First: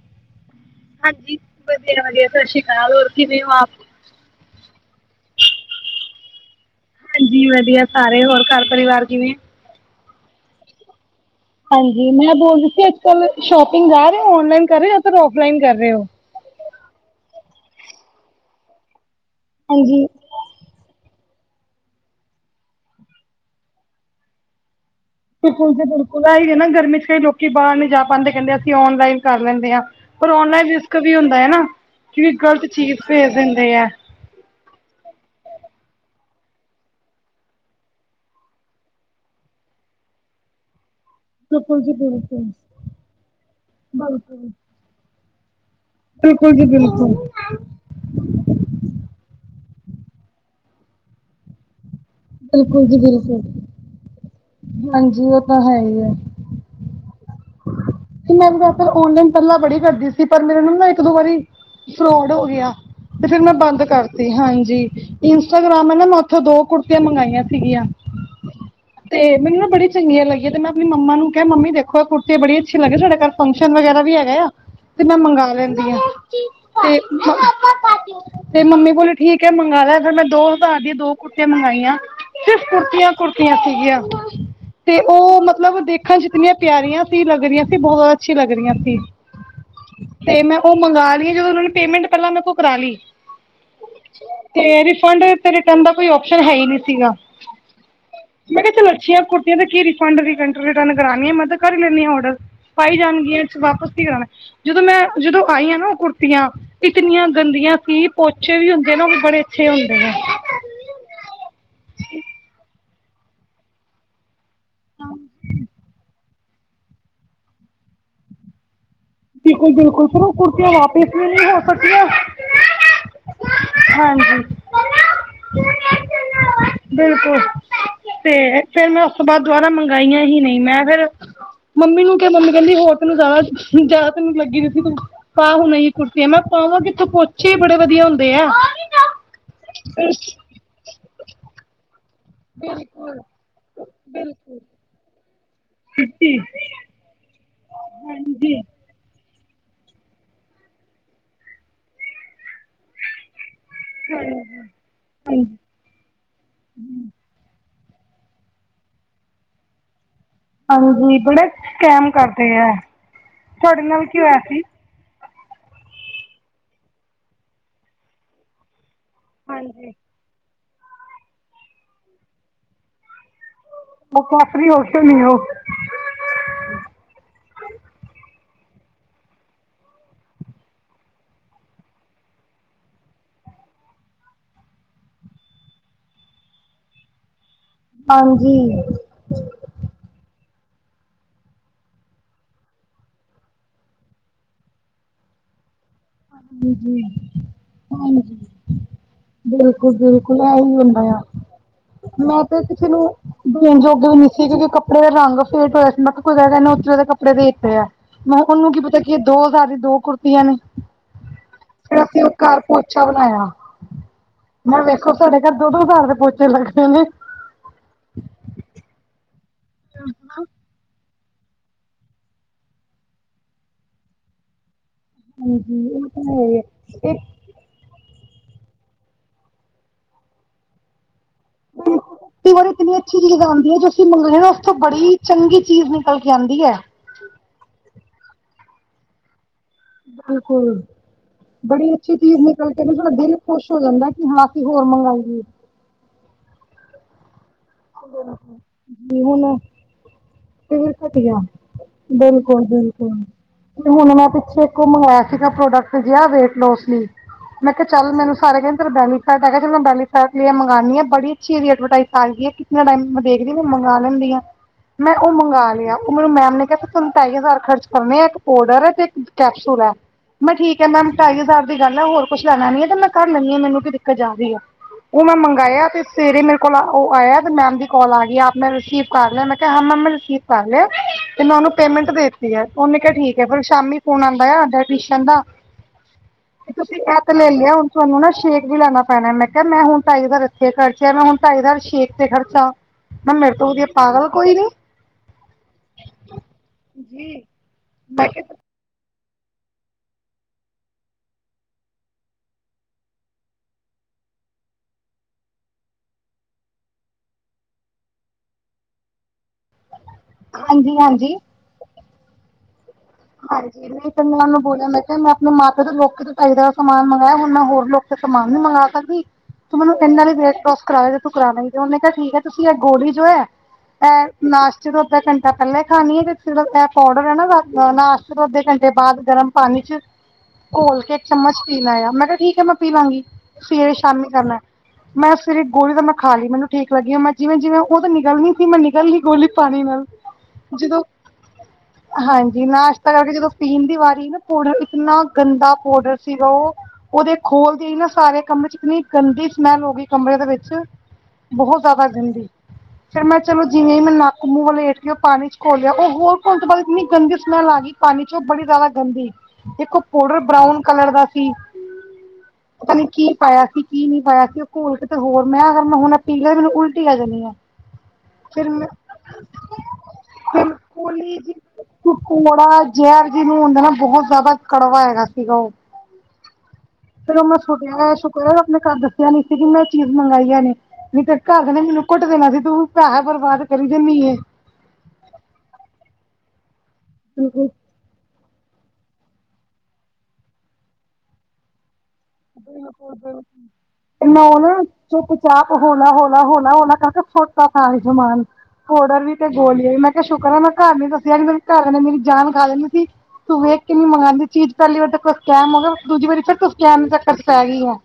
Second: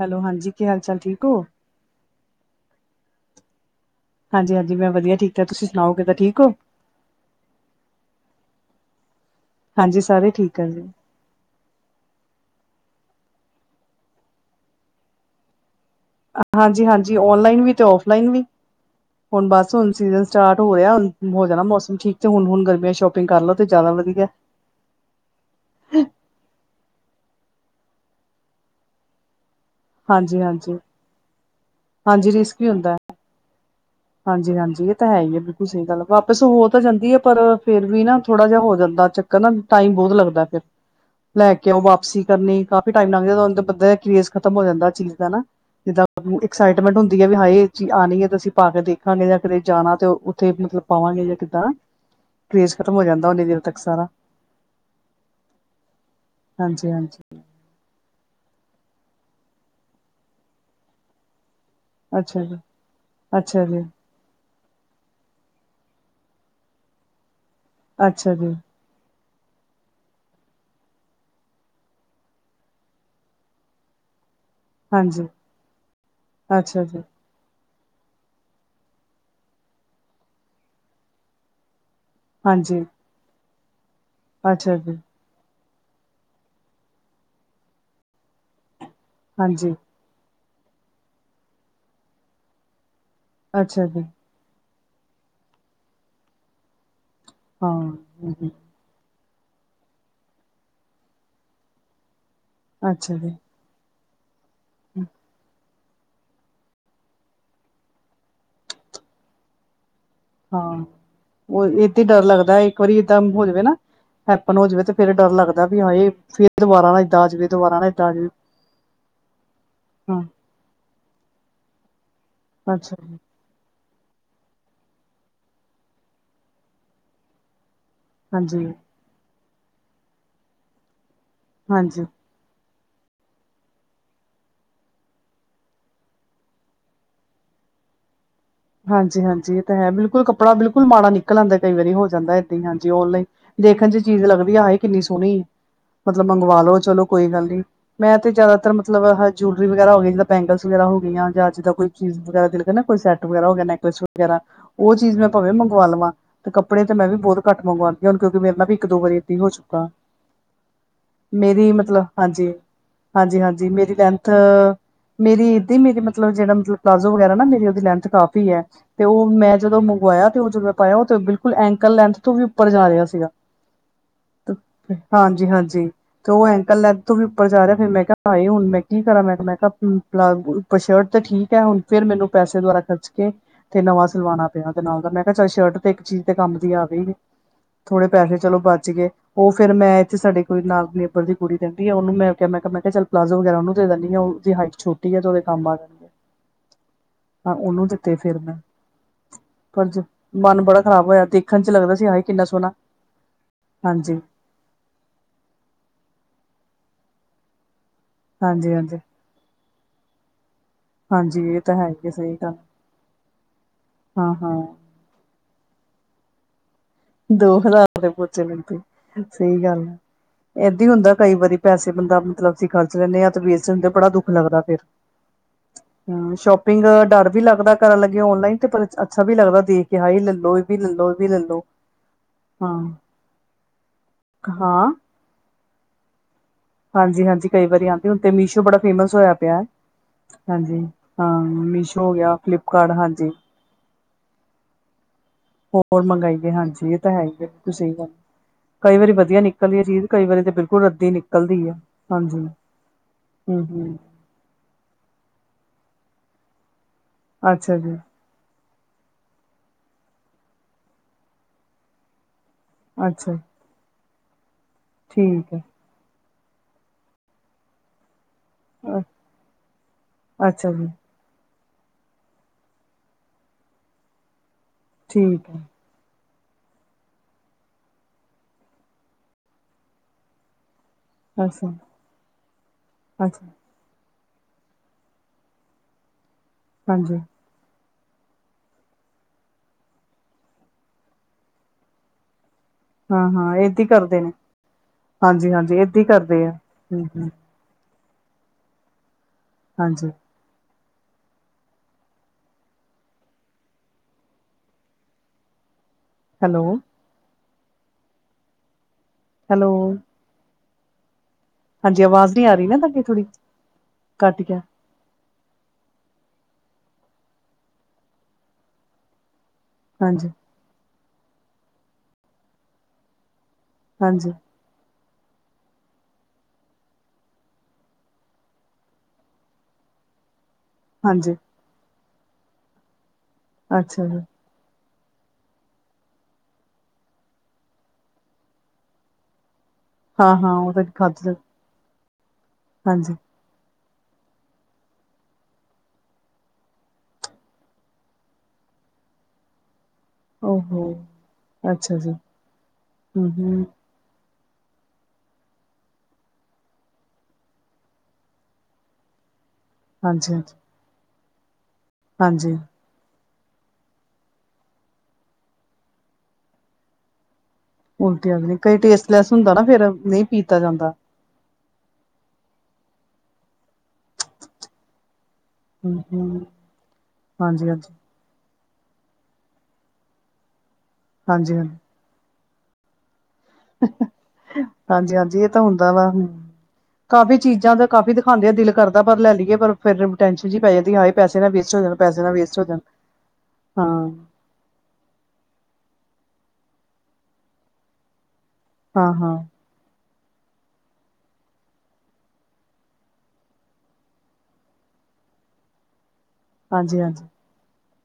Hello ਹਾਂਜੀ ਕੀ ਹਾਲ ਚਾਲ ਠੀਕ ਹਾਂਜੀ ਹੋ ਵਧੀਆ-ਵਧੀਆ ਸਤਿ ਸ੍ਰੀ ਅਕਾਲ ਹੋਰ ਕਿਵੇਂ ਹੋ ਆਪ? ਹਾਂਜੀ-ਹਾਂਜੀ ਮੈਂ ਵਧੀਆ ਠੀਕ ਆ ਤੁਸੀਂ ਸੁਣਾਓ ਕਿੱਦਾ ਠੀਕ ਹੋ? ਹਾਂਜੀ ਵਧੀਆ ਸਾਰੇ ਹੋਰ ਘਰ ਪਰਿਵਾਰ ਕਿਵੇਂ? ਹਾਂਜੀ ਸਾਰੇ ਠੀਕ ਹੈ ਜੀ। ਹਾਂਜੀ ਮੈਂ ਬੋਲਦੀ ਸੀ ਅੱਜਕੱਲ ਸ਼ੋਪਿੰਗ ਜਾ ਰਹੇ ਹੋ ਔਨਲਾਈਨ ਕਰ ਰਹੇ ਹੋ ਜਾਂ ਫਿਰ ਔਫਲਾਈਨ ਕਰ ਰਹੇ ਹੋ? ਹਾਂਜੀ-ਹਾਂਜੀ ਓਨਲਾਈਨ ਵੀ ਤੇ ਔਫਲਾਈਨ ਵੀ। ਹੁਣ ਬਸ ਹੁਣ ਹਾਂਜੀ ਸੀਜ਼ਨ ਸਟਾਰਟ ਹੋ ਰਿਹਾ ਹੁਣ ਹੋ ਜਾਣਾ ਮੌਸਮ ਠੀਕ ਤੇ ਹੁਣ-ਹੁਣ ਗਰਮੀਆਂ ਦੀ ਸ਼ੋਪਿੰਗ ਕਰ ਲਓ ਤੇ ਜ਼ਿਆਦਾ ਵਧੀਆ। ਬਿਲਕੁਲ ਜੀ ਬਿਲਕੁਲ ਐ ਹੀ ਏ ਨਾ ਗਰਮੀ ਚ ਕਈ ਲੋਕੀ ਬਾਹਰ ਨੀ ਜਾ ਪਾਉਂਦੇ ਕਹਿੰਦੇ ਅਸੀਂ ਔਨਲਾਈਨ ਕਰ ਲੈਂਦੇ ਹਾਂ। ਪਰ ਹਾਂਜੀ ਔਨਲਾਈਨ ਹਾਂਜੀ ਰਿਸਕ ਵੀ ਹੁੰਦਾ ਹੈ ਨਾ ਕਿ ਗ਼ਲਤ ਚੀਜ਼ ਭੇਜ ਦਿੰਦੇ ਆ। ਹਾਂਜੀ-ਹਾਂਜੀ ਇਹ ਤਾਂ ਹੈ ਹੀ ਹੈ ਬਿਲਕੁਲ ਸਹੀ ਗੱਲ ਵਾਪਿਸ ਹੋ ਤਾਂ ਜਾਂਦੀ ਹੈ ਪਰ ਫੇਰ ਵੀ ਨਾ ਥੋੜਾ ਜਿਹਾ ਹੋ ਜਾਂਦਾ ਚੱਕਰ ਟਾਈਮ ਬਹੁਤ ਲੱਗਦਾ ਫਿਰ। [inaudible] ਲੈ ਕੇ ਉਹ ਵਾਪਸੀ ਕਰਨੀ ਕਾਫੀ ਟਾਈਮ ਲੱਗਦਾ ਬੰਦੇ ਕਰੇਜ਼ ਖਤਮ ਹੋ ਜਾਂਦਾ ਚੀਜ਼ ਦਾ ਨਾ। ਜਿੱਦਾਂ ਆਪਾਂ ਨੂੰ ਬਿਲਕੁਲ ਜੀ ਐਕਸਾਈਟਮੈਂਟ ਬਿਲਕੁਲ ਹੁੰਦੀ ਹੈ ਵੀ ਹਾਏ ਆਣੀ ਹੈ ਤੇ ਅਸੀਂ ਪਾ ਕੇ ਦੇਖਾਂਗੇ ਜਾਂ ਕਿਤੇ ਜਾਣਾ ਤੇ ਉੱਥੇ ਮਤਲਬ ਪਾਵਾਂਗੇ ਜਾਂ ਕਿੱਦਾਂ। ਕਰੇਜ਼ ਬਿਲਕੁਲ ਖਤਮ ਜੀ ਹੋ ਜਾਂਦਾ ਬਿਲਕੁਲ ਓਨੀ ਦੇਰ ਤੱਕ ਸਾਰਾ। ਹਾਂਜੀ ਉਹ ਤਾਂ ਹੈ ਹੀ ਹੈ ਹਾਂਜੀ-ਹਾਂਜੀ। ਮੈਨੂੰ ਵੈਸੇ ਔਨਲਾਈਨ ਪਹਿਲਾਂ ਬੜੀ ਕਰਦੀ ਸੀ ਪਰ ਮੇਰੇ ਨੂੰ ਨਾ ਇੱਕ-ਦੋ ਵਾਰੀ ਫਰੋਡ ਅੱਛਾ ਹੋ ਜੀ ਗਿਆ, ਤੇ ਫਿਰ ਮੈਂ ਅੱਛਾ ਬੰਦ ਜੀ ਕਰ ਤੀ ਹਾਂਜੀ ਇੰਸਟਾਗ੍ਰਾਮ ਨਾ ਮੈਂ ਉੱਥੇ ਦੋ ਕੁੜਤੀਆਂ ਮੰਗਾਈਆਂ ਸੀਗੀਆਂ। ਅੱਛਾ ਜੀ ਤੇ ਮੈਨੂੰ ਨਾ ਬੜੀ ਚੰਗੀਆ ਲੱਗੀਆਂ ਤੇ ਮੈਂ ਆਪਣੇ ਮੰਮਾ ਨੂੰ ਕਿਹਾ ਮੰਮੀ ਦੇਖੋ ਇਹ ਕੁੜਤੀ ਬੜੀ ਅੱਛੇ ਲੱਗਿਆ ਸਾਡੇ ਘਰ ਫੰਕਸ਼ਨ ਵਗੇਰਾ ਵੀ ਹੈਗਾ ਆ। ਤੇ ਮੈਂ ਹਾਂਜੀ ਮੰਗਵਾ ਲੈਂਦੀ ਹਾਂ, ਅੱਛਾ ਤੇ ਜੀ ਤੇ ਮੰਮੀ ਬੋਲੀ ਠੀਕ ਹੈ ਮੰਗਵਾ ਲੇ ਫਿਰ ਮੈਂ ਦੋ ਹਜ਼ਾਰ ਦੀਆਂ ਦੋ ਕੁੜਤੀਆਂ ਮੰਗਾਈਆਂ ਸਿਰਫ ਹਾਂਜੀ ਕੁੜਤੀਆਂ ਕੁੜਤੀਆਂ ਸੀਗੀਆਂ, ਅੱਛਾ ਤੇ ਜੀ ਉਹ ਮਤਲਬ ਦੇਖਣ 'ਚ ਕਿਤਨੀਆਂ ਪਿਆਰੀਆਂ ਸੀ ਲੱਗ ਰੀਆ ਬਹੁਤ ਅੱਛੀ ਲੱਗ ਰਹੀਆਂ ਸੀ। ਹਾਂਜੀ। ਤੇ ਮੈਂ ਉਹ ਮੰਗਾ ਲਈ ਜਦੋਂ ਉਹਨਾਂ ਨੇ ਪੇਮੈਂਟ ਪਹਿਲਾਂ ਮੇਰੇ ਕੋ ਕਰਾ ਲਈ। ਅੱਛਾ ਜੀ। ਤੇ ਰਿਫੰਡ ਤੇ ਰਿਟਰਨ ਦਾ ਕੋਈ ਓਪਸ਼ਨ ਹੈ ਹੀ ਨਹੀਂ ਸੀਗਾ। ਹਾਂ ਮੈਂ ਕਿਹਾ ਚਲ ਅੱਛੀਆਂ ਕੁੜ ਕੀ ਰਿਫੰਡ ਰਿਟਰਨ ਕਰਾਣੀ ਆ ਮੈਂ ਤਾਂ ਕਰ ਲੈਂਨੀ ਆ ਹਾਂ ਔਡਰ ਪਾਈ ਅੱਛਾ ਜਾਣਗੀ। ਜੀ ਵਾਪਸ ਨੀ ਕਰਾਣਾ, ਜਦੋਂ ਮੈਂ ਜਦੋਂ ਆਈ ਹਾਂ ਨਾ ਉਹ ਕੁੜ ਇਤਨੀਆਂ ਗੰਦੀਆਂ ਸੀ ਪੋਚੇ ਵੀ ਹੁੰਦੇ ਨੇ ਉਹ ਬੜੇ ਅੱਛੇ ਹੁੰਦੇ ਨੇ। ਹਾਂ ਉਹ ਇਹ ਤੇ ਡਰ ਲੱਗਦਾ, ਇੱਕ ਵਾਰੀ ਏਦਾਂ ਹੋ ਜਾਵੇ ਨਾ। ਹੈਪਨ ਹੋ ਜਾਵੇ, ਤੇ ਫੇਰ ਡਰ ਲੱਗਦਾ ਵੀ ਹਾਏ ਫੇਰ ਦੁਬਾਰਾ ਨਾ ਇੱਦਾਂ ਆ ਜਾਵੇ, ਦੁਬਾਰਾ ਨਾ ਏਦਾਂ ਆ ਜਾਵੇ। ਬਿਲਕੁਲ-ਬਿਲਕੁਲ, ਸਰ ਉਹ ਹਾਂ ਕੁੜਤੀਆਂ ਵਾਪਿਸ ਵੀ ਨਹੀਂ ਹੋ ਸਕਦੀਆਂ। ਅੱਛਾ ਹਾਂਜੀ, ਬਿਲਕੁਲ ਤੇ ਹਾਂਜੀ ਫੇਰ ਮੈਂ ਉਸ ਤੋਂ ਬਾਅਦ ਦੁਬਾਰਾ ਮੰਗਾਈਆਂ ਹੀ ਨਹੀਂ, ਮੈਂ ਫੇਿਰ ਮੰਮੀ ਹਾਂਜੀ ਨੂੰ ਮੰਮੀ ਕਹਿੰਦੀ, ਹੋਰ ਤੈਨੂੰ ਜ਼ਿਆਦਾ-ਜ਼ਿਆਦਾ ਤੈਨੂੰ ਲੱਗੀ ਰਹਿੰਦੀ ਤੂੰ ਪਾ ਹੁਣ ਇਹੀ ਕੁੁੜਤੀ, ਆ ਮੈਂ ਪਾਵਾਂ ਕਿੱਥੇ ਪੋਚੇ ਬੜੇ ਵਧੀਆ ਹੁੰਦੇ ਆ। ਹਾਂਜੀ-ਹਾਂਜੀ ਇਹ ਤਾਂ ਹੈ, ਜੀ ਬਿਲਕੁਲ ਕੱਪੜਾ ਬਿਲਕੁਲ ਮਾੜਾ ਨਿਕਲ ਆਂਦਾ, ਕਈ ਵਾਰੀ ਹੋ ਜਾਂਦਾ ਏਦਾਂ ਹੀ ਹਾਂਜੀ ਔਨਲਾਈਨ ਦੇਖਣ ਚ ਚੀਜ਼ ਲੱਗਦੀ ਆ ਇਹ ਕਿੰਨੀ ਸੋਹਣੀ, ਮਤਲਬ ਹਾਂਜੀ ਮੰਗਵਾ ਲੋ ਚਲੋ ਕੋਈ ਗੱਲ ਨੀ। ਮੈਂ ਤੇ ਜ਼ਿਆਦਾਤਰ ਮਤਲਬ ਅਹ ਜੂਲਰੀ ਵਗੈਰਾ ਹੋ ਗਈ, ਜਿੱਦਾਂ ਬੈਂਗਲਜ਼ ਵਗੈਰਾ ਹੋ ਗੀਆਂ, ਜਾਂ ਜਿੱਦਾਂ ਕੋਈ ਚੀਜ਼ ਵਗੈਰਾ ਸੈੱਟ ਵਗੈਰਾ ਹੋ ਗਿਆ ਨੈਕਲਸ ਵਗੈਰਾ ਉਹ ਚੀਜ਼ ਮੈਂ ਭਾਵੇਂ ਹਾਂਜੀ ਮੰਗਵਾ ਲਵਾਂ, ਤੇ ਕੱਪੜੇ ਤੇ ਮੈਂ ਵੀ ਬਹੁਤ ਘੱਟ ਮੰਗਵਾ ਹੁਣ ਕਿਉਂਕਿ ਮੇਰੇ ਨਾਲ ਵੀ ਇੱਕ ਦੋ ਵਾਰੀ ਇੱਦਾਂ ਹੋ ਚੁੱਕਾ। ਹਾਂਜੀ ਬੜੇ ਮੇਰੀ ਮਤਲਬ ਸਕੈਮ ਕਰਦੇ ਆ ਹਾਂਜੀ-ਹਾਂਜੀ-ਹਾਂਜੀ ਤੁਹਾਡੇ ਮੇਰੀ ਨਾਲ ਕੀ ਲੈਂਥ ਹੋਇਆ ਸੀ ਮੇਰੀ ਇਦੀ ਮੇਰੀ ਮਤਲਬ ਜਿਹੜਾ ਮਤਲਬ ਪਲਾਜ਼ੋ ਵਗੈਰਾ ਨਾ ਮੇਰੀ ਉਹਦੀ ਲੈਂਥ ਕਾਫੀ ਐ। ਤੇ ਉਹ ਮੈਂ ਜਦੋਂ ਹਾਂਜੀ ਮੰਗਵਾਇਆ ਤੇ ਉਹ ਜਦੋਂ ਮੈਂ ਪਾਇਆ, ਉਹ ਤੇ ਬਿਲਕੁਲ ਐਂਕਲ ਲੈਂਥ ਤੋਂ ਵੀ ਉੱਪਰ ਜਾ ਰਿਹਾ ਸੀਗਾ। ਉਹ ਕਾਫਰੀ ਹੋ ਗਏ ਨਹੀਂ ਹੋ ਹਾਂਜੀ-ਹਾਂਜੀ ਤੇ ਉਹ ਐਂਕਲ ਲੈ ਤੋਂ ਵੀ ਉੱਪਰ ਜਾ ਰਿਹਾ, ਫਿਰ ਮੈਂ ਕਿਹਾ ਹਾਏ ਹੁਣ ਮੈਂ ਕੀ ਕਰਾਂ, ਮੈਂ ਕਿਹਾ -ਮੈਂ ਕਿਹਾ ਪਲਾਜ਼ੋ ਸ਼ਰਟ ਤੇ ਠੀਕ ਐ, ਹੁਣ ਫੇਰ ਮੈਨੂੰ ਪੈਸੇ ਦੁਆਰਾ ਖਰਚ ਤੇ ਨਵਾਂ ਸਿਲਵਾਣਾ ਪਿਆ ਉਹਦੇ ਨਾਲ ਦਾ, ਮੈਂ ਕਿਹਾ ਚੱਲ ਸ਼ਰਟ ਤੇ ਇੱਕ ਚੀਜ਼ ਤੇ ਕੰਮ ਦੀ ਆ ਗਈ। ਥੋੜੇ ਪੈਸੇ ਹਾਂਜੀ ਚਲੋ ਬਚ ਗਏ। ਉਹ ਫਿਰ ਮੈਂ ਇੱਥੇ ਸਾਡੇ ਕੋਈ ਨਾਲ ਨੇਬਰ ਦੀ ਕੁੜੀ ਰਹਿੰਦੀ ਆ, ਉਹਨੂੰ ਮੈਂ ਕਿਹਾ- ਮੈਂ ਕਿਹਾ- ਮੈਂ ਕਿਹਾ ਚੱਲ ਪਲਾਜ਼ੋ ਵਗੈਰਾ ਉਹਨੂੰ ਦੇ ਦਿੰਦੀ ਆ, ਉਹਦੀ ਹਾਈਟ ਛੋਟੀ ਐ, ਤੇ ਉਹਦੇ ਕੰਮ ਆ ਹਾਂਜੀ ਜੀ। ਤੇ ਹਾਂਜੀ ਫਿਰ ਮੈਂ ਬਿਲਕੁਲ- ਪਰ ਬਿਲਕੁਲ ਮਨ ਇਹੀ ਬੜਾ ਹੁੰਦਾ ਖ਼ਰਾਬ ਆ, ਹੋਇਆ ਦੇਖਣ ਚ ਲੱਗਦਾ ਸੀ ਹਾਏ ਮੈਂ ਕਿੰਨਾ ਤੇ ਸੋਹਣਾ ਕਿਸੇ ਨੂੰ ਦੇਣ ਜੋਗੇ ਹਾਂਜੀ ਵੀ ਠੀਕ ਕੱਪੜੇ ਰੰਗ ਫੇਂਟ ਹੋਇਆ ਸੀ, ਮੈਂ ਕਿਹਾ ਕੋਈ ਕਹਿੰਦਾ ਉਸ ਤਰਾਂ ਦੇ ਕੱਪੜੇ ਦੇ ਪਿਆ, ਮੈਂ ਕਿਹਾ ਉਹਨੂੰ ਹਾਂਜੀ ਕੀ ਹਾਂਜੀ ਪਤਾ ਕਿ ਐ ਦੋ ਹਜ਼ਾਰ ਦੀ ਦੋ ਕੁੜਤੀਆਂ ਨੇ। ਹਾਂਜੀ। ਤਾਂ ਹੈ ਹੀ ਫਿਰ ਹੈ, ਅਸੀਂ ਉਹ ਸਹੀ ਗੱਲ ਘਰ ਪੋਚਾ ਬਣਾਇਆ, ਹਾਂ-ਹਾਂ ਮੈਂ ਵੇਖ ਸਾਡੇ ਘਰ ਦੋ- ਦੋ ਹਜ਼ਾਰ ਦੇ ਪੋਚੇ ਲੱਗਦੇ ਨੇ। ਦੋ ਹਜ਼ਾਰ ਦੇ ਪੋਚੇ ਲੈਂਦੇ, ਸਹੀ ਗੱਲ ਆ, ਏਦੀ ਹੁੰਦਾ ਕਈ ਵਾਰੀ। ਪੈਸੇ ਬੰਦਾ ਮਤਲਬ ਅਸੀ ਖਰਚ ਲੈਂਦੇ ਹਾਂ, ਤੇ ਵੇਸਟ ਹੁੰਦੇ ਬੜਾ ਦੁੱਖ ਲੱਗਦਾ ਫਿਰ। ਹੂੰ, ਸ਼ੋਪਿੰਗ ਡਰ ਵੀ ਲੱਗਦਾ ਕਰਨ ਲੱਗੇ ਔਨਲਾਈਨ ਤੇ, ਪਰ ਅੱਛਾ ਵੀ ਲੱਗਦਾ ਦੇਖ ਕੇ, ਹਾਏ ਲੈ ਇਹ ਵੀ ਲੈਲੋ ਇਹ ਵੀ ਲੈਲੋ। ਕਈ ਵਾਰੀ ਹਾਂ ਇਤਨੀ ਅੱਛੀ ਚੀਜ਼ ਆਂਦੀ ਐ, ਜੋ ਅਸੀਂ ਮੰਗਦੇ ਹਾਂ ਨਾ ਉਸ ਤੋਂ ਬੜੀ ਚੰਗੀ ਚੀਜ਼ ਨਿਕਲ ਕੇ ਆਂਦੀ ਐ। ਹਾਂਜੀ-ਹਾਂਜੀ ਕਈ ਵਾਰੀ ਆਂਦੀ, ਹੁਣ ਤੇ ਮੀਸ਼ੋ ਬੜਾ ਫੇਮਸ ਹੋਇਆ ਪਿਆ। ਬਿਲਕੁਲ, ਹਾਂਜੀ। ਹਾਂ ਬੜੀ ਮੀਸ਼ੋ ਹੋ ਅੱਛੀ ਗਿਆ ਚੀਜ਼ ਨਿਕਲ ਕੇ ਫਲਿੱਪਕਾਰਟ ਹਾਂਜੀ ਤੁਹਾਡੀ ਖੁਸ਼ ਹੋ ਜਾਂਦਾ ਕਿ ਹਾਂ, ਅਸੀਂ ਹੋਰ ਮੰਗਵਾਇਆ। ਹੋਰ ਮੰਗਾਈਏ, ਹਾਂਜੀ ਇਹ ਤਾਂ ਹੈ ਹੀ ਹੈ। ਹੀ ਗੱਲ ਕਈ ਵਾਰੀ ਵਧੀਆ ਨਿਕਲਦੀ ਹੈ, ਚੀਜ਼ ਕਈ ਵਾਰੀ ਤਾਂ ਬਿਲਕੁਲ ਰੱਦੀ ਨਿਕਲਦੀ ਹੈ। ਹਾਂਜੀ ਬਿਲਕੁਲ- ਬਿਲਕੁਲ, ਤੇ ਹੂੰ-ਹੂੰ। ਹੁਣ ਮੈਂ ਪਿੱਛੇ ਇਕ ਉਹ ਮੰਗਵਾਇਆ ਸੀਗਾ ਪ੍ਰੋਡਕਟ ਜਿਹਾ ਵੇਟ ਲੋਸ ਲਈ, ਮੈਂ ਅੱਛਾ ਕਿਹਾ ਜੀ ਚੱਲ ਮੈਨੂੰ ਸਾਰੇ ਕਹਿੰਦੇ ਤੇਰਾ ਬੈਨੀ ਹੈਗਾ ਚਲ ਮੈਂ ਬੈਲੀ ਫੈਟ ਲਈ ਮੈਂ ਮੰਗਾਣੀ ਆ, ਬੜੀ ਅੱਛੀ ਐਡਵਰਟਾਈਜ਼ ਆ ਗਈ ਐ, ਕਿਤਨਾ ਟਾਈਮ ਮੈਂ ਅੱਛਾ ਜੀ, ਦੇਖਦੀ ਮੰਗਵਾ ਲੈਂਦੀ ਆ, ਮੈਂ ਉਹ ਠੀਕ ਹੈ ਮੰਗਾ ਲਿਆ, ਉਹ ਮੈਨੂੰ ਮੈਮ ਨੇ ਕਿਹਾ ਤੁਹਾਨੂੰ ਸਤਾਈ ਹਜ਼ਾਰ ਖਰਚ ਕਰਨੇ ਆ, ਇੱਕ ਪੋਡਰ ਐ ਅ ਤੇ ਇੱਕ ਕੈਪਸੂਲ ਐ, ਮੈਂ ਅੱਛਾ ਠੀਕ ਹੈ ਜੀ ਮੈਮ ਢਾਈ ਹਜ਼ਾਰ ਦੀ ਗੱਲ ਹੈ ਹੋਰ ਕੁਛ ਲੈਨਾ ਨੀ ਐ, ਤੇ ਮੈਂ ਕਰ ਲੈਦੀ ਹਾਂ ਮੈਨੂੰ ਕੀ ਦਿੱਕਤ ਜਾਂਦੀ ਐ, ਉਹ ਮੈਂ ਠੀਕ ਹੈ ਮੰਗਵਾਇਆ ਤੇ ਸਵੇਰੇ ਮੇਰੇ ਕੋਲ ਉਹ ਆਇਆ ਤੇ ਮੈਮ ਦੀ ਕੋਲ ਆ ਗਈ, ਆਪ ਮੈਂ ਰਿਸੀਵ ਕਰ ਲਿਆ, ਮੈਂ ਕਿਹਾ ਹਾਂ ਮੈਮ ਮੈਂ ਰਿਸੀਵ ਕਰ ਲਿਆ ਤੇ ਮੈਂ ਉਹਨੂੰ ਅੱਛਾ ਪੇਮੈਂਟ ਦੇ ਦਿੱਤੀ ਐ ਉਹਨੇ ਕਿਹਾ ਠੀਕ ਐ, ਅੱਛਾ ਫੇਰ ਸ਼ਾਮੀ ਫੋਨ ਆਂਦਾ ਆ ਡਾਈਟਿਸ਼ਨ ਦਾ, ਤੇ ਤੁਸੀਂ ਹਾਂਜੀ ਐਹ ਤੇ ਲੈ ਲਿਓ ਤੁਹਾਨੂੰ ਨਾ ਸ਼ੇਕ ਵੀ ਲੈਣਾ ਪੈਣਾ, ਮੈਂ ਕਿਹਾ ਮੈਂ ਹੁਣ ਢਾਈ ਹਜ਼ਾਰ ਇੱਥੇ ਖਰਚਿਆ, ਮੈਂ ਹੁਣ ਢਾਈ ਹਜ਼ਾਰ ਸ਼ੇਕ ਤੇ ਖਰਚਾ। ਹਾਂ, ਮੈਂ ਹਾਂ ਮੇਰੇ ਤੋਂ ਏਦ ਵਧੀਆ ਕਰਦੇ ਪਾਗਲ ਨੇ ਕੋਈ ਨੀ ਹਾਜੀ, ਹਾਂਜੀ ਏਦ ਕਰਦੇ ਆ ਹੂੰ-ਹੂੰ ਮ ਹਾਂਜੀ। ਹੈਲੋ। ਹੈਲੋ। ਹਾਂਜੀ, ਹਾਂਜੀ। ਹਾਂਜੀ, ਆਵਾਜ਼ ਨਹੀਂ ਆ ਰਹੀ ਨਾ ਤੁਹਾਡੀ ਪੁਰੀ ਹਾਂਜੀ ਤਿੰ ਉਹ ਬੋਲਣ ਪ ਮੈਂ ਆਪਣੇ ਮਾਰਕੀਟ ਲੋਕ ਤੇ ਚਾਹੀਦਾ, ਸਮਾਨ ਮੰਗਾਇਆ, ਹੁਣ ਮੈਂ ਹੋਰ ਲੋਕ ਸਮਾਨ ਨੀ ਮੰਗਵਾ ਸਕਦੀ। ਤੂੰ ਮੈਨੂੰ ਇੰਨਾ ਹਾਂਜੀ ਵੀ ਵੇਟ ਲੋਸ ਕਰਵਾਇਆ ਤੂੰ ਕਰਾਣਾ ਤੇ ਉਹਨੇ ਕਿਹਾ ਠੀਕ ਹੈ ਤੁਸੀਂ ਇਹ ਗੋਲੀ ਜੋ ਹੈ। ਹਾਂਜੀ ਇਹ ਨਾਸ਼ਤੇ ਤੋਂ ਅੱਧਾ ਘੰਟਾ ਪਹਿਲਾਂ ਹੀ ਖਾਣੀ ਐ, ਜਿਹੜਾ ਇਹ ਪਾਊਡਰ ਹੈ ਨਾ। ਨਾਸ਼ ਅੱਧੇ ਘੰਟੇ ਬਾਅਦ ਗਰਮ ਪਾਣੀ ਚ ਘੋਲ ਕੇ ਇੱਕ ਹਾਂਜੀ ਚਮਚ ਪੀਣਾ ਆ ਮੈਂ ਕਿਹਾ ਠੀਕ ਹੈ ਮੈਂ ਪੀ ਲਾਂਗੀ, ਸਵੇਰੇ ਅੱਛਾ ਜੀ ਸ਼ਾਮੀ ਕਰਨਾ ਮੈਂ ਸਵੇਰੇ ਗੋਲੀ ਤਾਂ ਮੈਂ ਖਾ ਲਈ ਮੈਨੂੰ ਠੀਕ ਲੱਗੀ, ਮੈਂ ਜਿਵੇ ਜਿਵੇਂ ਉਹ ਤਾਂ ਨਿਕਲਣੀ ਸੀ ਮੈਂ ਨਿਕਲ ਗੀ ਗੋਲੀ ਪਾਣੀ ਨਾਲ ਹਾਂ, ਹਾਂ, ਉਹ ਤਾਂ ਜਦੋਂ ਖਾਦ ਹਾਂਜੀ, ਨਾਸ਼ਤਾ ਕਰਕੇ ਜਦੋਂ ਪੀਣ ਦੀ ਵਾਰੀ ਨਾ ਪਾਊਡਰ ਇਤਨਾ ਗੰਦਾ ਪਾਊਡਰ ਸੀਗਾ ਉਹ। ਉਹਦੇ ਖੋਲ੍ਹ ਦੀ ਹੀ ਨਾ ਸਾਰੇ ਕੰਮਰੇ ਚ ਕਿੰਨੀ ਗੰਦੀ ਸਮੈਲ ਹੋ ਗਈ ਕਮਰੇ ਦੇ ਵਿੱਚ ਓਹੋ ਬਹੁਤ ਅੱਛਾ ਜ਼ਿਆਦਾ ਜੀ ਗਦੀ, ਫਿਰ ਹੂੰ ਮੈਂ ਚਲੋ ਹੂੰ ਜਿਵੇਂ ਮੈ ਘੁੰਮੂ ਵਾਲ ਲੇਠ ਕੇ ਉਹ ਪਾਣੀ ਚ ਘੋਲਿਆ, ਉਹ ਹੋਰ ਘੁਣ ਤੋਂ ਬਾਅਦ ਇੰਨੀ ਗੰਦੀ ਮੈਂ ਲਾ ਗਈ, ਪਾਣੀ ਚ ਉਹ ਬੜੀ ਜ਼ਿਆਦਾ ਗੰਦੀ, ਦੇਖੋ ਹਾਂਜੀ ਪੋਡਰ ਹਾਂਜੀ ਬਰਾਊਨ ਕਲਰ ਦਾ ਸੀ [unintelligible] ਹਾਂਜੀ। ਪਤਾ ਨੀ ਕੀ ਪਾਇਆ ਸੀ, ਕੀ ਨਹੀਂ ਪਾਇਆ ਸੀ, ਉਹ ਘੋਲ ਕੇ ਤੇ ਹੋਰ ਮੈਂ ਰੈਂ ਹੁਣ ਮੈਨੂੰ ਉਲਟ ਹੀ ਆ ਜਾਂਣੀ ਆ। ਉਲਟੀ ਆਂ ਜਾਣੀ, ਫਿਰ ਕਈ ਮੈਂ ਟੇਸਟਲੈਸ ਹੁੰਦਾ ਨਾ ਫੇਰ ਨਹੀਂ ਪੀਤਾ ਜਾਂਦਾ। ਪੋਲੀ ਜੀ ਕੋ ਘੋੜਾ ਜੈਰ ਜਿਵੇਂ ਹੁੰਦਾ ਨਾ, ਬਹੁਤ ਜ਼ਿਆਦਾ ਕੜਵਾ ਹੈਗਾ। ਉਹ ਹੂੰ ਹੂੰ ਫਿਰ ਉਹ ਮੈਂ ਹਾਂਜੀ ਸੁਟਿਆ ਹਾਂਜੀ [unintelligible] ਕੋਈ ਆਪਣੇ ਘਰ ਦੱਸਿਆਂ, ਨੀ ਸੀ ਕਿ ਮੈਂ ਚੀਜ਼ ਮੰਗਵਾਈਆਂ ਨੀ ਤੇ ਹਾਂਜੀ ਹਾਂਜੀ ਘਰ ਨੇ ਮੈਨੂੰ ਕੁੱਟ ਦੇਣਾ ਸੀ, ਤੂੰ ਪੈਸਾ ਬਰਬਾਦ ਕਰੀ ਦਿੰਦੀ ਐ। ਹਾਂਜੀ ਹਾਂਜੀ, ਇਹ ਤਾਂ ਹੁੰਦਾ ਵਾ, ਕਾਫ਼ੀ ਬਿਲਕੁਲ ਚੀਜ਼ਾਂ ਦਾ ਕਾਫ਼ੀ ਦਿਖਾਦੇ, ਆ ਦਿਲ ਕਰਦਾ ਪਰ ਲੈ ਲਈਏ, ਪਰ ਫਿਰ ਟੈਂਨਸ਼ਨ ਜੀ ਪੈ ਜਾਂਦੀ ਆ, ਹਏ ਪੈਸੇ ਨਾ ਵੇਸ ਹੋ ਜਾਦੇ ਪੈੇਸੇ ਨਾ ਵੇਸਟ ਹੋ ਜਾਣ ਬਿਲਕੁਲ, ਬਿਲਕੁਲ, ਹਾਂ ਕਿ ਨੋਂ ਨਾ ਚੁੱਪ ਚਾਪ ਹੌਲਾ, ਹੌਲਾ, ਹੌਲਾ, ਹੌਹ ਲਾ ਕਰਕੇ ਹਾਂ ਹਾਂ [unintelligible] ਬੋਲੀਏ ਮੈਂ ਕਿਹਾ ਸ਼ੁਕਰ ਆ, ਮੈਂ ਘਰ ਨੀ ਦੱਸਿਆ ਮੇਰੀ ਘਰ ਨੇ ਮੇਰੀ ਜਾਨ ਖਾ ਲੈਂਨੀ ਸੀ। ਤੂੰ ਵੇਖ ਕੇ ਨੀ ਮੰਗਵਾਦੀ, ਚੀਜ਼ ਪਹਿਲੀ ਵਾਰ ਤੇਕੋ ਸਕੈਮ ਤਾਂ ਹੋ ਗਿਆ, ਦੂਜੀ ਵਾਰੀ ਫਿਰ ਤੂੰ ਸਕੈਮ ਦੇ ਹਾਂਜੀ-ਹਾਂਜੀ ਚੱਕਰ ਚ ਪੈ ਗਈ ਹੈ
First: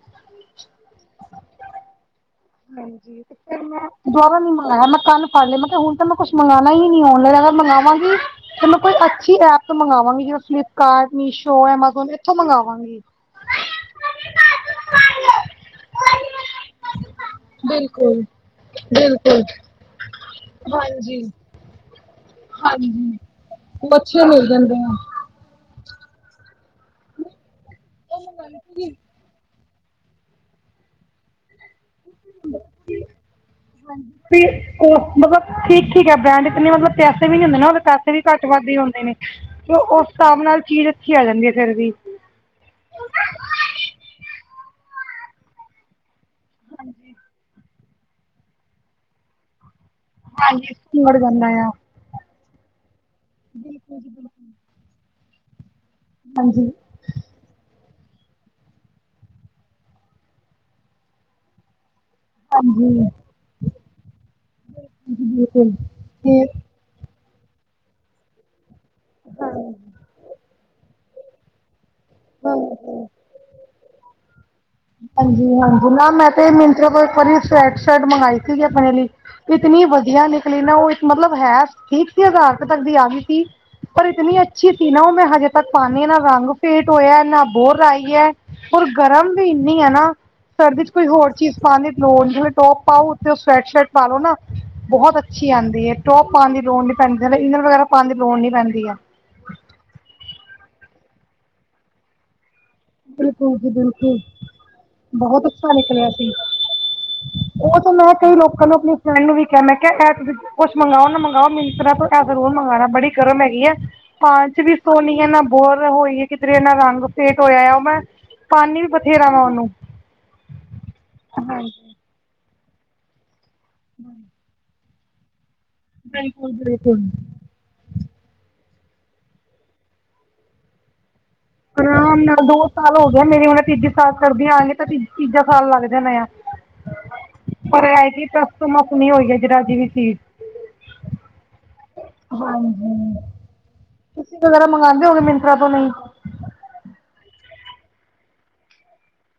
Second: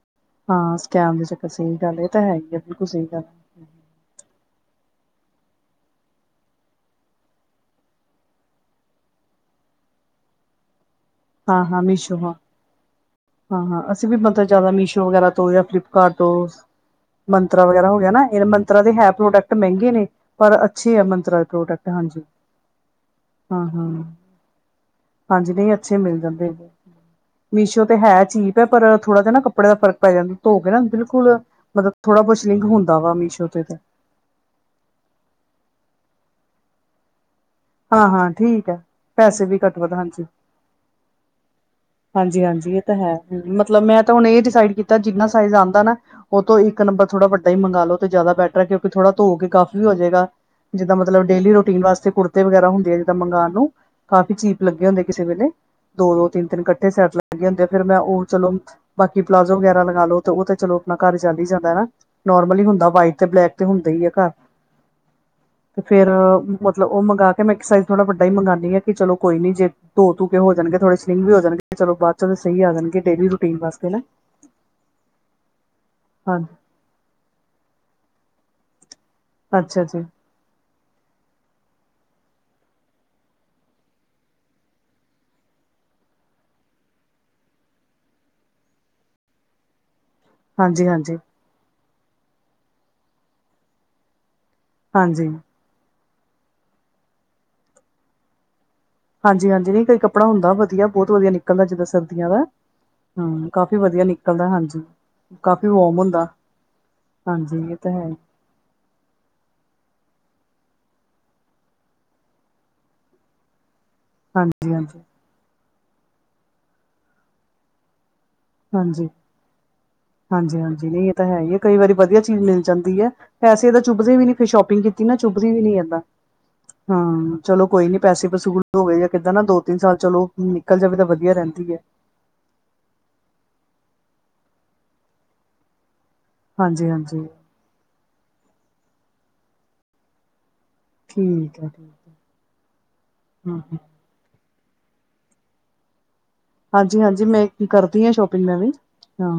ਹਾਂ, ਸਕੈਮ ਦੇ ਚੱਕਰ ਸਹੀ ਗੱਲ ਇਹ ਤਾਂ ਹੈ ਹੀ। ਆ ਬਿਲਕੁਲ ਸਹੀ ਹਾਂਜੀ। ਗੱਲ ਮੈਂ ਦੁਬਾਰਾ ਨੀ ਮੰਗਵਾਈਆਂ, ਮੈਂ ਕੱਲ ਫੜ ਲਿਆ ਮੈਂ ਕਿਹਾ ਹੁਣ ਤਾਂ ਮੈਂ ਕੁਛ ਮੰਗਣਾ ਹੀ ਨੀ ਔਨਲਾਈਨ ਅਗਰ ਮੰਗਵਾਗੀ ਫੇ ਮੈਂ ਕੋਈ ਅੱਛੀ ਐਪ ਮੰਗਾਵਾਗੀ, ਜਿਵੇਂ ਫਲਿੱਪਕਾਰਟ ਹਾਂ ਮੀਸ਼ੋ ਹਾਂ ਐਮਾਜ਼ੋਨ ਮੀਸ਼ੋ ਹਾਂ ਇੱਥੋਂ ਮੰਗਵਾਗੀ। ਹਾਂ- ਹਾਂ, ਅਸੀਂ ਵੀ ਮਤਲਬ ਜ਼ਿਆਦਾ ਮੀਸ਼ੋ ਵਗੈਰਾ ਤੋਂ ਜਾਂ ਫਲਿਪਕਾਰਟ ਤੋਂ ਮੰਤਰਾ ਵਗੈਰਾ ਹੋ ਗਿਆ ਨਾ, ਇਹ ਮੰਤਰਾ ਦੇ ਹੈ ਪ੍ਰੋਡਕਟ ਮਹਿੰਗੇ ਨੇ, ਪਰ ਅੱਛੇ ਆ ਮੰਤਰਾ ਦੇ ਪ੍ਰੋਡਕਟ। ਹਾਂਜੀ। ਹਾਂਜੀ, ਹਾਂ ਹਾਂ ਉਹ ਅੱਛੇ ਮਿਲ ਜਾਂਦੇ ਆ। ਹਾਂਜੀ, ਨਹੀਂ ਅੱਛੇ ਮਿਲ ਜਾਂਦੇ ਨੇ, ਮੀਸ਼ੋ ਤੇ ਹੈ ਚੀਪ ਐ ਪਰ ਥੋੜਾ ਜਾ ਨਾ ਕੱਪੜੇ ਦਾ ਫਰਕ ਪੈ ਜਾਂਦਾ, ਧੋ ਕੇ ਨਾ ਬਿਲਕੁਲ ਮਤਲਬ ਥੋੜਾ ਬਹੁਤ ਸਿੰਕ ਹੰਦਾ ਵਾ ਮੀਸ਼ੋ ਤੇ। ਵੀ ਉਹ ਮਤਲਬ ਠੀਕ-ਠੀਕ ਐ, ਬ੍ਰੈਂਡ ਇੰਨੇ ਮਤਲਬ ਪੈਸੇ ਵੀ ਨੀ ਹੁੰਦੇ ਨਾ ਉਹ ਹਾਂ ਪੈਸੇ ਵੀ ਹਾਂ ਘੱਟ ਠੀਕ ਵੱਧਦੇ ਹੈ ਹੁੰਦੇ ਨੇ, ਪੈਸੇ ਵੀ ਤੇ ਘੱਟ ਵੱਧ ਉਸ ਹਾਂਜੀ ਹਿਸਾਬ ਨਾਲ ਚੀਜ਼ ਅੱਛੀ ਆ ਜਾਂਦੀ ਐ, ਫਿਰ ਵੀ। ਹਾਂਜੀ-ਹਾਂਜੀ, ਇਹ ਤਾਂ ਹੈ ਮਤਲਬ ਮੈਂ ਤਾਂ ਹੁਣ ਇਹ ਡਿਸਾਈਡ ਕੀਤਾ, ਜਿੰਨਾ ਸਾਈਜ਼ ਆਦਾ ਨਾ ਉਹ ਤੋਂ ਇੱਕ ਨੰਬਰ ਥੋੜਾ ਵੱਡਾ ਹੀ ਮੰਗਾ ਲੋ, ਤੇ ਜ਼ਿਆਦਾ ਬੈਟਰ ਐ, ਕਿਉਂਕਿ ਥੋੜਾ ਧੋ ਕੇ ਗੱਡ ਹੋ ਜਾਵੇਗਾ। ਹਾਂਜੀ ਜਿੱਦਾਂ ਸੁੰਗੜ ਮਤਲਬ ਜਾਂਦਾ ਡੇਲੀ ਆ। ਰੂਟੀਨ ਵਾਸਤੇ ਕੁੜ ਤੀ ਵਗੈਰਾ ਹੁੰਦੇ ਆ ਜਿੱਦਾਂ ਮੰਗਾਉਣ ਨੂੰ, ਕਾਫੀ ਚੀਪ ਲੱਗੇ ਹੁੰਦੇ, ਕਿਸੇ ਵੇਲੇ ਦੋ- ਦੋ, ਤਿੰਨ- ਤਿੰਨ ਹਾਂਜੀ ਇਕੱਠੇ ਸੈਟ ਲੱਗੇ ਹੁੰਦੇ ਆ, ਫੇਰ ਮੈਂ ਉਹ ਚਲੋ ਬਾਕੀ ਪਲਾਜ਼ੋ ਵਗੈਰਾ ਲਗਾ ਲੋ ਤੇ, ਉਹ ਤੇ ਚਲੋ ਆਪਣਾ ਘਰ ਚੱਲ ਹੀ ਜਾਂਦਾ ਹਨਾ। ਨੋਰਮਲ ਹੁੰਦਾ ਹਾਂਜੀ ਵਾਈਟ ਤੇ ਬਲੈਕ ਤੇ ਹੁੰਦਾ ਹੀ ਆ ਘਰ। ਬਿਲਕੁਲ ਤੇ ਫਿਰ ਤੇ ਮਤਲਬ ਉਹ ਮੰਗਵਾ ਕੇ ਮੈਂ ਇੱਕ ਸਾਈ ਥੋੜਾ ਵੱਡਾ ਹੀ ਮੰਗਾਵਨੀ ਆ, ਕਿ ਚਲੋ ਕੋਈ ਜੇ ਹਾਂ ਧੋ- ਧੂ ਕੇ ਹੋ ਜਾਣਗੇ ਥੋੜੇ ਸਿਲਿੰਗ ਹੋ ਜਾਣਗੇ। ਚਲੋ ਬਾਅਦ ਚੋਂ ਤਾਂ ਸਹੀ ਆ ਜਾਣਗੇ, ਹਾਂ ਡੇਲੀ ਰੂਟੀਨ ਵਾਸਤੇ ਨਾ। ਹਾਂਜੀ- ਹਾਂਜੀ, ਨਾ ਮੈਂ ਤੇ ਹਾਂਜੀ ਮਿੰਨਤਰ ਕੋਲ ਇੱਕ ਵਾਰੀ ਸੋਟ ਸ਼ਰਟ ਮੰਗਵਾਈ ਸੀਗੀ ਆਪਣੇ ਲਈ। ਇਤਨੀ ਅੱਛਾ ਜੀ ਵਧੀਆ ਨਿਕਲੀ ਨਾ ਉਹ ਮਤਲਬ ਹੈ ਇੱਕ ਠੀਕ ਸੀ ਉਦਾਂ ਹਜ਼ਾਰ ਤੱਕ ਦੀ ਆ ਗਈ ਸੀ। ਪਰ ਇਤਨੀ ਅੱਛੀ ਸੀ ਨਾ, ਉਹ ਮੈਂ ਹਜੇ ਤੱਕ ਪਾਉਂਦੀ ਐ, ਨਾ ਰੰਗ ਫੇਟ ਹੋਇਆ ਨਾ ਬੋਰ ਆਈ ਐ। ਹੋਰ ਗਰਮ ਵੀ ਇੰਨੀ ਐ ਨਾ, ਸਰਦੀ ਹਾਂਜੀ ਚ' ਕੋਈ ਹਾਂਜੀ ਹੋਰ ਚੀਜ਼ ਪਾਉਂਦੇ ਲੋ, ਜਿਵੇਂ ਟੋਪ ਪਾਓ ਤੇ ਉੱਤੇ ਉਹ ਸਵੈਟ ਸ਼ਰਟ ਪਾ ਲੋ ਨਾ, ਬਹੁਤ ਹਾਂਜੀ ਅੱਛੀ ਆਉਂਦੀ ਐ। ਟੋਪ ਪਾਉਣ ਦੀ ਲੋੜ ਨੀ ਪੈਂਦੀ, ਥੱਲੇ ਇਨਰ ਵਗੈਰਾ ਪਾਉਣ ਦੀ ਲੋੜ ਨ ਪੈਂਦੀ ਐ। ਹਾਂਜੀ- ਹਾਂਜੀ, ਨਹੀਂ ਕਈ ਕੱਪੜਾ ਹੁੰਦਾ, ਵਧੀਆ ਬਹੁਤ ਵਧੀਆ ਨਿਕਲਦਾ ਜਿੱਦਾਂ ਸਰਦੀਆਂ ਦਾ। ਹਾ, ਬਿਲਕੁਲ ਜੀ ਕਾਫੀ ਵਧੀਆ ਬਿਲਕੁਲ ਨਿਕਲਦਾ ਹਾਂਜੀ, ਬਹੁਤ ਕਾਫੀ ਅੱਛਾ ਵੋਮ ਨਿਕਲਿਆ ਹੁੰਦਾ। ਸੀ ਹਾਂਜੀ ਇਹ ਉਹ ਤਾਂ ਹੈ ਮੈਂ ਹੀ। ਕਈ ਲੋਕਾਂ ਨੂੰ ਆਪਣੀ ਫਰੈਂਡ ਨੂੰ ਵੀ ਕਿਹਾ ਮੈਂ ਕਿਹਾ, ਇਹ ਤੁ ਕੁੱਛ ਮੰਗਵਾਓ ਨਾ ਮੰਗਗਾਓ, ਮਿੰਤਰਾ ਤੋਂ ਐ ਜ਼ਰੂਰ ਮੰਗਉਣਾ, ਬੜੀ ਗਰਮ ਹੈਗੀ ਆ। ਪਾ 'ਚ ਹਾਂਜੀ ਵੀ ਹਾਂਜੀ ਸੋਹਣੀ ਹੈ ਨਾ ਬੋਰ ਹੋਈ ਹੈ, ਕਿਧਰੇ ਇਹਨਾ ਰੰਗ ਫੇਟ ਹੋਇਆਂ ਆ, ਉਹ ਮੈਂ ਪਾਣੀ ਵੀ ਹਾਂਜੀ- ਬਥੇਰਾ ਵਾ ਉਹਨੂੰ ਹਾਂਜੀ- ਹਾਂਜੀ, ਨਹੀਂ ਇਹ ਤਾਂ ਹੈ ਹੀ ਐ, ਕਈ ਵਾਰੀ ਵਧੀਆ ਚੀਜ਼ ਮਿਲ ਜਾਂਦੀ ਐ। ਪੈਸੇ ਤਾਂ ਚੁਭਦੇ ਵੀ ਨੀ ਫੇ ਸ਼ੋਪਿੰਗ ਕੀਤੀ ਨਾ, ਚੁੱਭਦੀ ਵੀ ਨੀ ਏਦਾ, ਬਿਲਕੁਲ ਬਿਲਕੁਲ ਹਾਂ। ਚਲੋ, ਕੋਈ ਨੀ ਪੈਸੇ- ਪਸੂ ਹੋਵੇ ਜਾਂ ਕਿੱਦਾਂ ਨਾ ਦੋ- ਤਿੰਨ ਸਾਲ ਚਲੋ, ਨਿਕਲ ਜਾਵੇ ਤਾਂ ਵਧੀਆ ਰਹਿੰਦੀ। ਹੈ। ਨਾਲ ਦੋ ਸਾਲ ਹੋ ਗਏ ਮੇਰੀ ਹੁਣ ਤੀਜੇ ਸਾਲ ਸਰਦੀ ਆਂਗੇ ਤਾਂ, ਤ ਤੀਜਾ ਸਾਲ ਲੱਗ ਜਾਣਾ ਆ। ਹਾਂਜੀ- ਹਾਂਜੀ। ਪਰ ਐ ਜ ਤਸ ਤੋ ਮਸ ਨਹੀ ਆਪਣੀ ਹੋਈ ਹੈ ਜਰਾ ਜੀ ਵੀ ਚੀਜ਼। ਠੀਕ ਹੈ। ਹਾਂਜੀ। ਹਾਂ ਤੁਸੀਂ ਵਗੈਰਾ ਮੰਗਵਾਉਂਦੇ ਹੋਗੇ ਮਿੰਤਰਰਾ ਤੋਂ ਨਹੀਂ। ਹਾਂਜੀ- ਹਾਂਜੀ ਮੈਂ ਕਰਦੀ ਹਾਂ। ਸ਼ੋਪਿੰਗ ਮੈਂ ਵੀ ਹਾਂ।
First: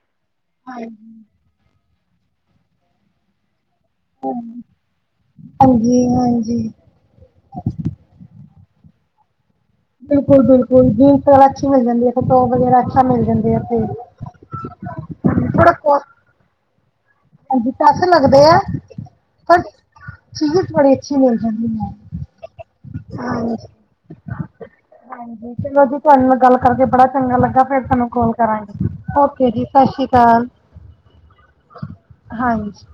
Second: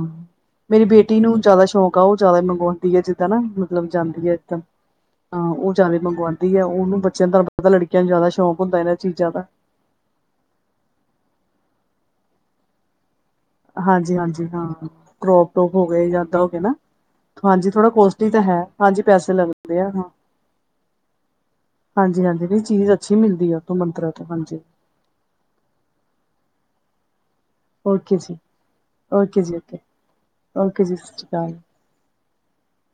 ਮੇਰੀ ਬੇਟੀ ਨੂੰ ਜਿਆਦਾ ਸ਼ੌਕ ਉਹ ਜ਼ਿਆਦਾ ਮੰਗਵਾਉਂਦੀ ਹੈ ਜਿੱਦਾਂ ਨਾ। ਮਤਲਬ ਜਾਂਦੀ ਹੈ। ਇਏਦਾਂ ਅਹ ਉਹ ਜਾਂਦਾ ਹਾਂਜੀ ਮੰਗਵਾਉਂਦੀ ਹੈ। ਹਾਂਜੀ ਉਹਨੂੰ ਬੱਚਿਆਂ ਦਾਰ ਪਤਾ ਲੜਕੀ ਨੂੰ ਜ਼ਿਆਦਾ ਸ਼ੌਂਕ ਹੁੰਦਾ ਇਹਨਾਂ ਚੀਜ਼ਾਂ ਦਾ। ਬਿਲਕੁਲ- ਬਿਲਕੁਲ ਜੀਨਸ ਅੱਛੀ ਮਿਲ ਜਾਂਦੀ। ਹੈਟੋਪ ਵਗੈਰਾ ਅੱਛਾ ਮਿਲ ਜਾਂਦੇ ਆ। ਤੇ ਹਾਂਜੀ- ਹਾਂਜੀ ਹਾਂ। ਕਰੋਪ ਥੋੜਾ ਟੋਪ ਹੋ ਕੋਸ ਗਏ ਜਦਾਂ ਹੋ ਗ ਨਾ। ਹਾਂਜੀ। ਥੋੜਾ ਪੈਸੇ ਕੋਸਟਲੀ ਤਾਂ ਲੱਗਦੇ ਆ ਹੈ, ਹਾਂਜੀ। ਪੈਸੇ ਪਰ ਲੱਗਦੇ ਆ ਹਾਂ। ਚੀਜ਼ ਬੜੀ ਅੱਛੀ ਮਿਲ ਜਾਂਦੀ ਹੈ ਹਾਂਜੀ- ਹਾਂਜੀ, ਵੀ ਚੀਜ਼ ਅੱਛੀ ਮਿਲਦੀ ਹਾਂਜੀ ਆ। ਉਥੋਂ ਮੰਤਰ ਤੋਂ, ਹਾਂਜੀ। ਹਾਂਜੀ। ਚਲੋਂ ਜੀ, ਤੁਹਾਡੇ ਨਾਲ ਗੱਲ ਕਰਕੇ ਬੜਾ ਚੰਗਾ ਲੱਗਾ। ਫੇਰ ਤੁਹਾਨੂੰ ਓਕੇ ਕੋਲ ਜੀ, ਕਰਾਂਗੀ, ਓਕੇ ਜੀ। ਸਤਿ ਸ਼੍ਰੀ ਅਕਾਲ। ਓਕੇ ਜੀ, ਸਤਿ ਸ਼੍ਰੀ ਅਕਾਲ। ਹਾਂਜੀ।